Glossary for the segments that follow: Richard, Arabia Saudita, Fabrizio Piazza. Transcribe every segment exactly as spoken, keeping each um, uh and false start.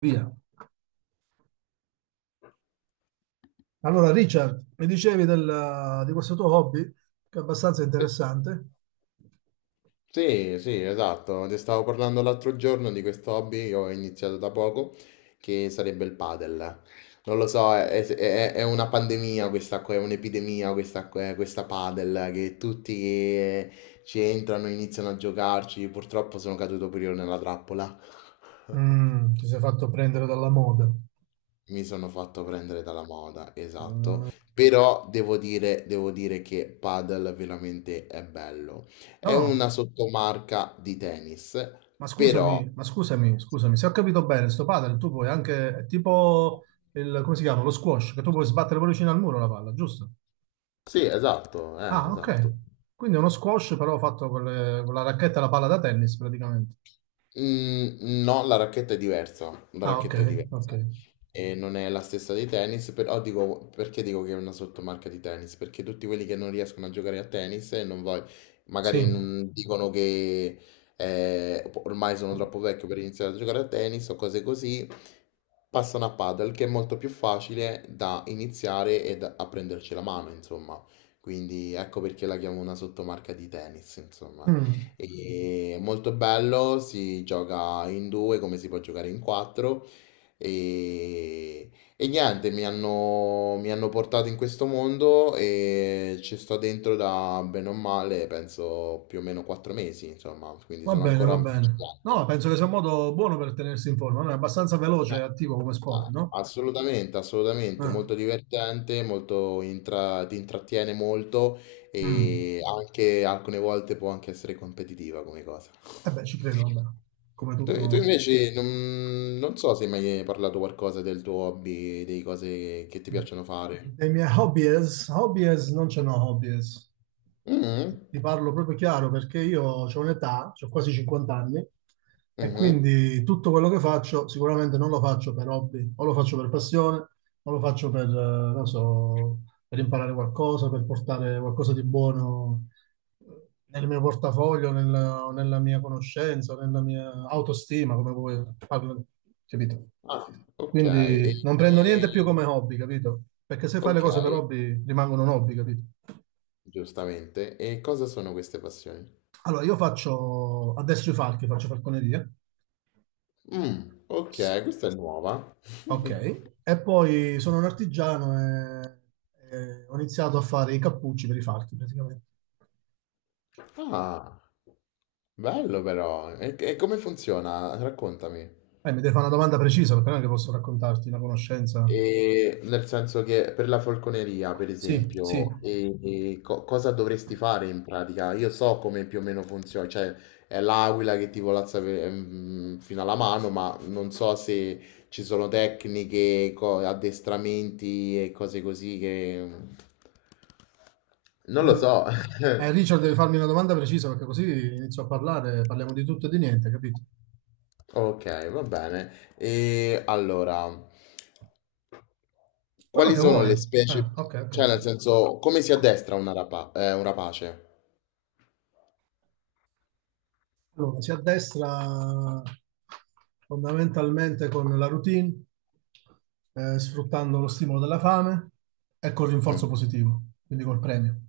Via. Allora, Richard, mi dicevi del- di questo tuo hobby, che è abbastanza Sì, interessante. sì, sì, esatto. Ti stavo parlando l'altro giorno di questo hobby che ho iniziato da poco, che sarebbe il padel. Non lo so, è, è- è una pandemia questa qua, è un'epidemia questa, qua- questa padel, che tutti eh, ci entrano, iniziano a giocarci. Purtroppo sono caduto pure io nella trappola. Mm, ti sei fatto prendere dalla moda. No, Mi sono fatto prendere dalla moda, esatto, però devo dire, devo dire che padel veramente è bello. È no, una sottomarca di tennis, ma però. scusami, ma scusami, scusami, se ho capito bene, sto padel, tu puoi anche, è tipo il, come si chiama, lo squash, che tu puoi sbattere pure vicino al muro la palla, giusto? Sì, esatto, eh, Ah, ok. esatto. Quindi è uno squash però fatto con, le- con la racchetta e la palla da tennis praticamente. Mm, no, la racchetta è diversa, la Ah, ok, racchetta è ok. diversa e non è la stessa dei tennis, però dico, perché dico che è una sottomarca di tennis? Perché tutti quelli che non riescono a giocare a tennis e non voglio, magari Sì. non dicono che eh, ormai sono troppo vecchio per iniziare a giocare a tennis o cose così, passano a paddle che è molto più facile da iniziare e da, a prenderci la mano, insomma. Quindi ecco perché la chiamo una sottomarca di tennis, insomma. Mm. E è molto bello, si gioca in due come si può giocare in quattro. E, e niente, mi hanno, mi hanno portato in questo mondo e ci sto dentro da bene o male, penso più o meno quattro mesi, insomma, quindi Va sono bene, ancora va un bene. principiante. No, penso che sia un modo buono per tenersi in forma, no? È abbastanza No. veloce e attivo come sport, Ah, no? assolutamente, assolutamente, Eh, molto divertente, molto intra- ti intrattiene molto mm. e anche alcune volte può anche essere competitiva come cosa. Eh beh, ci credo, vabbè. Come Tu, tu tutto... invece non, non so se hai mai hai parlato qualcosa del tuo hobby, delle cose che ti piacciono fare. Dei miei hobbies, hobbies non ce n'ho hobbies. Mhm, Ti, ti parlo proprio chiaro perché io ho un'età, ho quasi cinquanta anni, e mhm. quindi tutto quello che faccio sicuramente non lo faccio per hobby, o lo faccio per passione, o lo faccio per, eh, non so, per imparare qualcosa, per portare qualcosa di buono nel mio portafoglio, nella, o nella mia conoscenza, o nella mia autostima, come vuoi, parlo- capito? Ah, ok. E, Quindi non prendo niente più e- come hobby, capito? Perché se fai le ok, cose per hobby rimangono un hobby, capito? giustamente. E cosa sono queste passioni? Allora, io faccio adesso i falchi, faccio falconeria. Mm, S- ok, questa è nuova. Ok. E poi sono un artigiano e, e ho iniziato a fare i cappucci per i falchi, praticamente. Ah, bello però. E, e come funziona? Raccontami. Eh, mi devi fare una domanda precisa, perché non è che posso raccontarti una conoscenza. E nel senso che per la falconeria, per Sì, sì. esempio, e- e co- cosa dovresti fare in pratica? Io so come più o meno funziona, cioè è l'aquila che ti volazza pe- mm, fino alla mano, ma non so se ci sono tecniche, co- addestramenti e cose così che. Non lo De- so. Eh, Richard, devi farmi una domanda precisa perché così inizio a parlare, parliamo di tutto e di niente, capito? Ok, va bene. E allora, Quello quali che sono le vuoi. specie? Ah, ok, ok, Cioè, ok. nel senso, come si addestra una rapa- eh, un rapace? Allora, si addestra fondamentalmente con la routine, eh, sfruttando lo stimolo della fame e col Mm. rinforzo positivo, quindi col premio.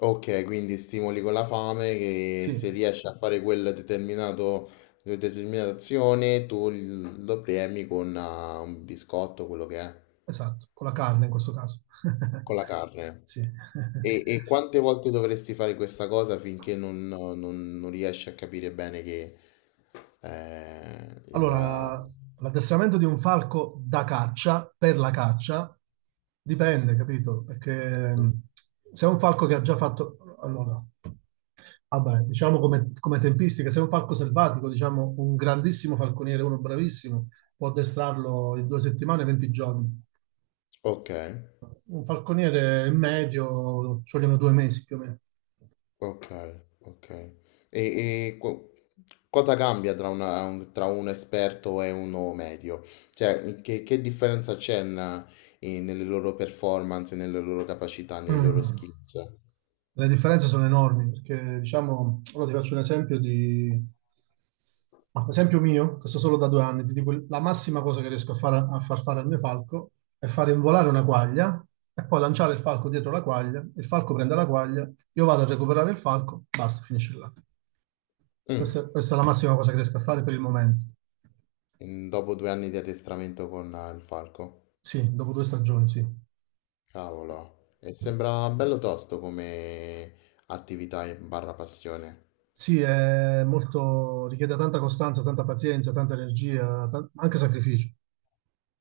Ok, quindi stimoli con la fame che se Sì, riesci a fare quel determinato, quella determinata azione, tu l- lo premi con ah, un biscotto, quello che è, esatto, con la carne in questo caso. con la carne. Sì. E, e quante volte dovresti fare questa cosa finché non, non- non riesci a capire bene che eh, il ah, Allora, l'addestramento di un falco da caccia, per la caccia, dipende, capito? Perché mh, se è un falco che ha già fatto... Allora, vabbè, diciamo come, come tempistica, se è un falco selvatico, diciamo un grandissimo falconiere, uno bravissimo, può addestrarlo in due settimane, venti giorni. Ok. Un falconiere medio ci vogliono due mesi più o meno. Ok, ok. E, e co- cosa cambia tra, una- un, tra un esperto e uno medio? Cioè, che, che differenza c'è na- eh, nelle loro performance, nelle loro capacità, nei loro Mm. skills? Le differenze sono enormi perché, diciamo, ora ti faccio un esempio di, ma, esempio mio, questo solo da due anni, ti dico la massima cosa che riesco a, fare, a far fare al mio falco è far involare una quaglia e poi lanciare il falco dietro la quaglia, il falco prende la quaglia, io vado a recuperare il falco, basta, finisce là. Mm, Questa, questa è la massima cosa che riesco a fare per il momento. in- dopo due anni di addestramento con eh, il falco? Sì, dopo due stagioni, sì. Cavolo, e sembra bello tosto come attività e barra passione. Sì, è molto, richiede tanta costanza, tanta pazienza, tanta energia, tan- anche sacrificio.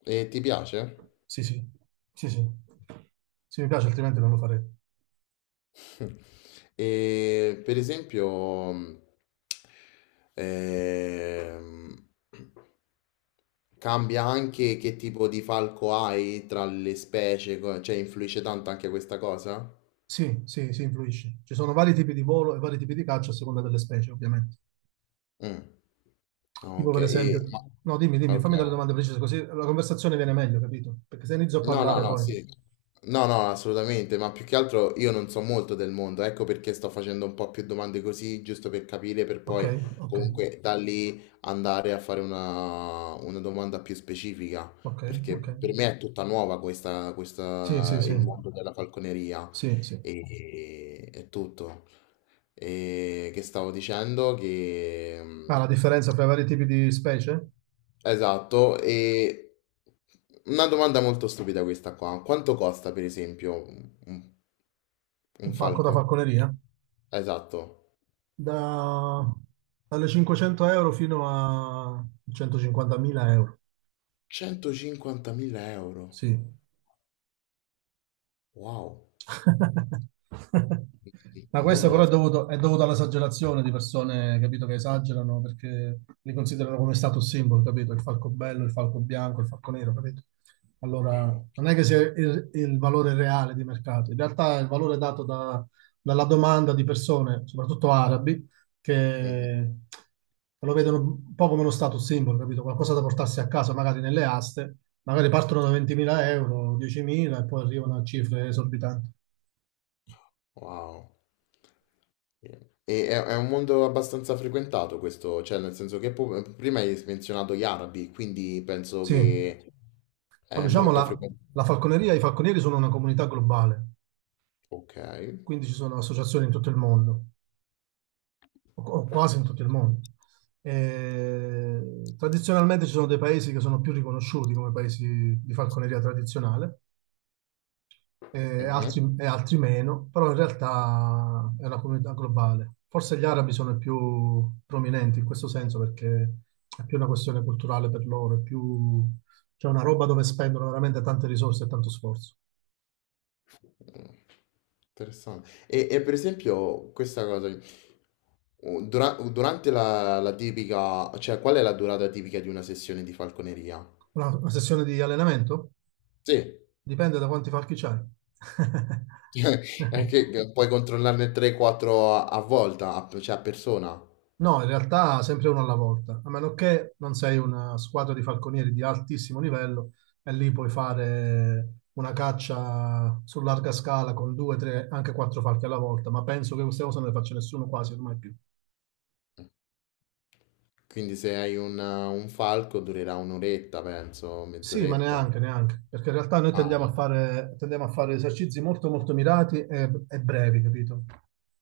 E ti piace? Sì, sì, sì, sì. Sì, mi piace, altrimenti non lo farei. E per esempio, mh, ehm, cambia anche che tipo di falco hai tra le specie, co- cioè influisce tanto anche questa cosa? Sì, sì, sì, influisce. Ci sono vari tipi di volo e vari tipi di caccia a seconda delle specie, ovviamente. Mm. Ah, Tipo, ok, per e- esempio, ma- no, dimmi, dimmi, ok. fammi delle domande precise, così la conversazione viene meglio, capito? Perché se inizio a No, no, parlare no, poi. sì. No, no, assolutamente, ma più che altro io non so molto del mondo, ecco perché sto facendo un po' più domande così, giusto per capire, per Ok, poi ok, comunque da lì andare a fare una, una domanda più specifica, ok, perché ok. per me è tutta nuova questa, Sì, sì, questa, sì, il mondo della falconeria sì, sì. e, e tutto. E che stavo dicendo Ah, che. la differenza tra i vari tipi di specie? Esatto, e una domanda molto stupida questa qua. Quanto costa per esempio un, un- un Un falco da falco? falconeria? Esatto, Da... Dalle cinquecento euro fino a centocinquantamila euro. centocinquantamila euro. Sì, Wow, Ma non questo me però è l'aspettavo. dovuto, è dovuto all'esagerazione di persone, capito, che esagerano perché li considerano come status symbol, capito? Il falco bello, il falco bianco, il falco nero, capito? Allora, non è che sia il, il valore reale di mercato, in realtà è il valore dato da- dalla domanda di persone, soprattutto arabi, Mhm. che lo vedono un po' come uno status symbol, capito? Qualcosa da portarsi a casa, magari nelle aste, magari partono da ventimila euro, diecimila e poi arrivano a cifre esorbitanti. Wow. E è, è, un mondo abbastanza frequentato questo, cioè nel senso che pu- prima hai menzionato gli arabi, quindi penso Sì, che ma è diciamo molto la, frequentato. la falconeria, i falconieri sono una comunità globale, Ok. quindi ci sono associazioni in tutto il mondo, o, o quasi in tutto il mondo. E tradizionalmente ci sono dei paesi che sono più riconosciuti come paesi di falconeria tradizionale e Mhm. altri, e altri meno, però in realtà è una comunità globale. Forse gli arabi sono i più prominenti in questo senso perché è più una questione culturale per loro, è più, c'è una roba dove spendono veramente tante risorse e tanto sforzo. Mm, Interessante. E, e per esempio questa cosa, u- dura- durante la, la tipica, cioè qual è la durata tipica di una sessione di falconeria? Una, una sessione di allenamento? Sì, Dipende da quanti falchi c'hai. è che puoi controllarne tre quattro a, a volta, a- cioè a persona. No, in realtà sempre uno alla volta, a meno che non sei una squadra di falconieri di altissimo livello e lì puoi fare una caccia su larga scala con due, tre, anche quattro falchi alla volta, ma penso che queste cose non le faccia nessuno quasi ormai più. Quindi se hai un, un falco durerà un'oretta, penso, Sì, ma mezz'oretta. neanche, neanche, perché in realtà noi Ah, tendiamo a fare, tendiamo a fare esercizi molto, molto mirati e, e brevi, capito?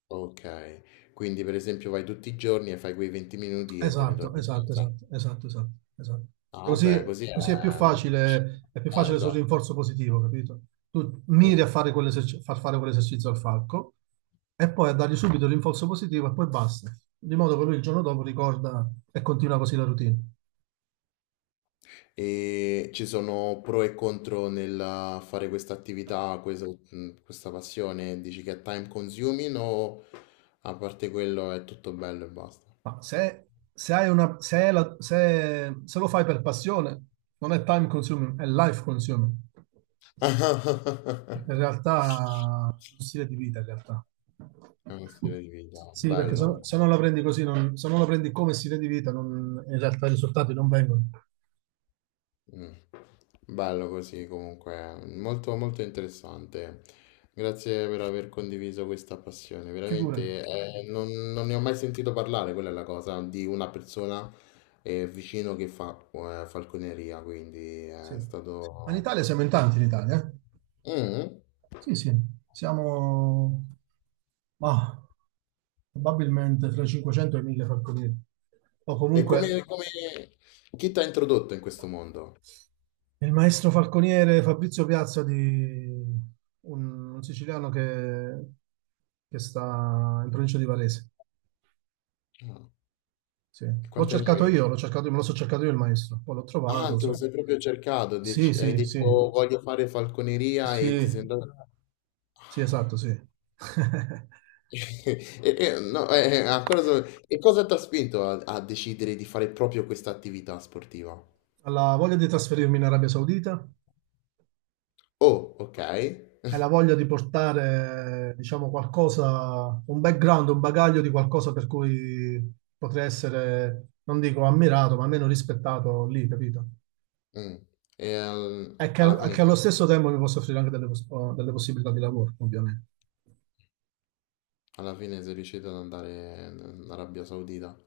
ok. Quindi per esempio vai tutti i giorni e fai quei venti minuti e te ne Esatto, torni a esatto, casa. esatto, esatto, esatto, esatto. E Ah, beh, così, così così è più è molto. facile, è più Eh, facile sul esatto. rinforzo positivo, capito? Tu miri Mm. a fare quell'eserci- far fare quell'esercizio al falco e poi a dargli subito l'inforzo positivo e poi basta. Di modo che lui il giorno dopo ricorda e continua così la routine. E ci sono pro e contro nel fare questa attività, questa, mm, questa passione? Dici che è time consuming o a parte quello è tutto bello e basta? Ma se, se hai una, se, è la- se- se lo fai per passione, non è time consuming, è life consuming. Perché in realtà è uno stile di vita, in realtà. È uno stile di vita, Sì, perché se, bello. no- se non la prendi così, non- se non la prendi come stile di vita, non- in realtà i risultati non vengono. Mm. Bello così comunque, molto molto interessante. Grazie per aver condiviso questa passione, Figurati. veramente eh, non, non ne ho mai sentito parlare, quella è la cosa, di una persona eh, vicino che fa eh, falconeria, quindi Sì. eh, è Ma in stato. Italia siamo in tanti, in Italia. Eh. Mm. Sì, sì, siamo ma, probabilmente fra i cinquecento e i mille falconieri. O E come, comunque. come- chi ti ha introdotto in questo mondo? Il maestro falconiere Fabrizio Piazza di un, un siciliano che, che sta in provincia di Varese. Ah, Sì. e L'ho quanti anni cercato avevi? io, l'ho cercato io, me lo so cercato io il maestro, poi l'ho Ah, trovato. te lo so- sei proprio cercato, Sì, dec- hai sì, sì, detto voglio fare falconeria e ti sì, sei andato. sì, esatto, Ah. sì. E e no, eh, eh, ancora so e cosa t'ha spinto a a decidere di fare proprio questa attività sportiva? Alla voglia di trasferirmi in Arabia Saudita Oh, okay. e la voglia di portare, diciamo, qualcosa, un background, un bagaglio di qualcosa per cui potrei essere, non dico ammirato, ma almeno rispettato lì, capito? Mh. E al È che, al- alla è fine che allo stesso tempo mi posso offrire anche delle, pos- oh, delle possibilità di lavoro, ovviamente. alla fine sei riuscito ad andare in in Arabia Saudita.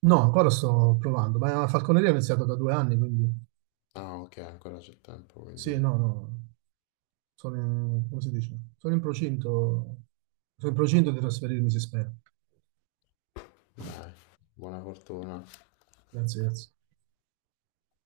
No, ancora sto provando, ma la falconeria ho iniziato da due anni, quindi Ah, okay, ancora c'è tempo, quindi sì, no, no, sono in, come si dice? Sono in procinto, sono in procinto di trasferirmi, si spera. dai, buona fortuna. Grazie, grazie.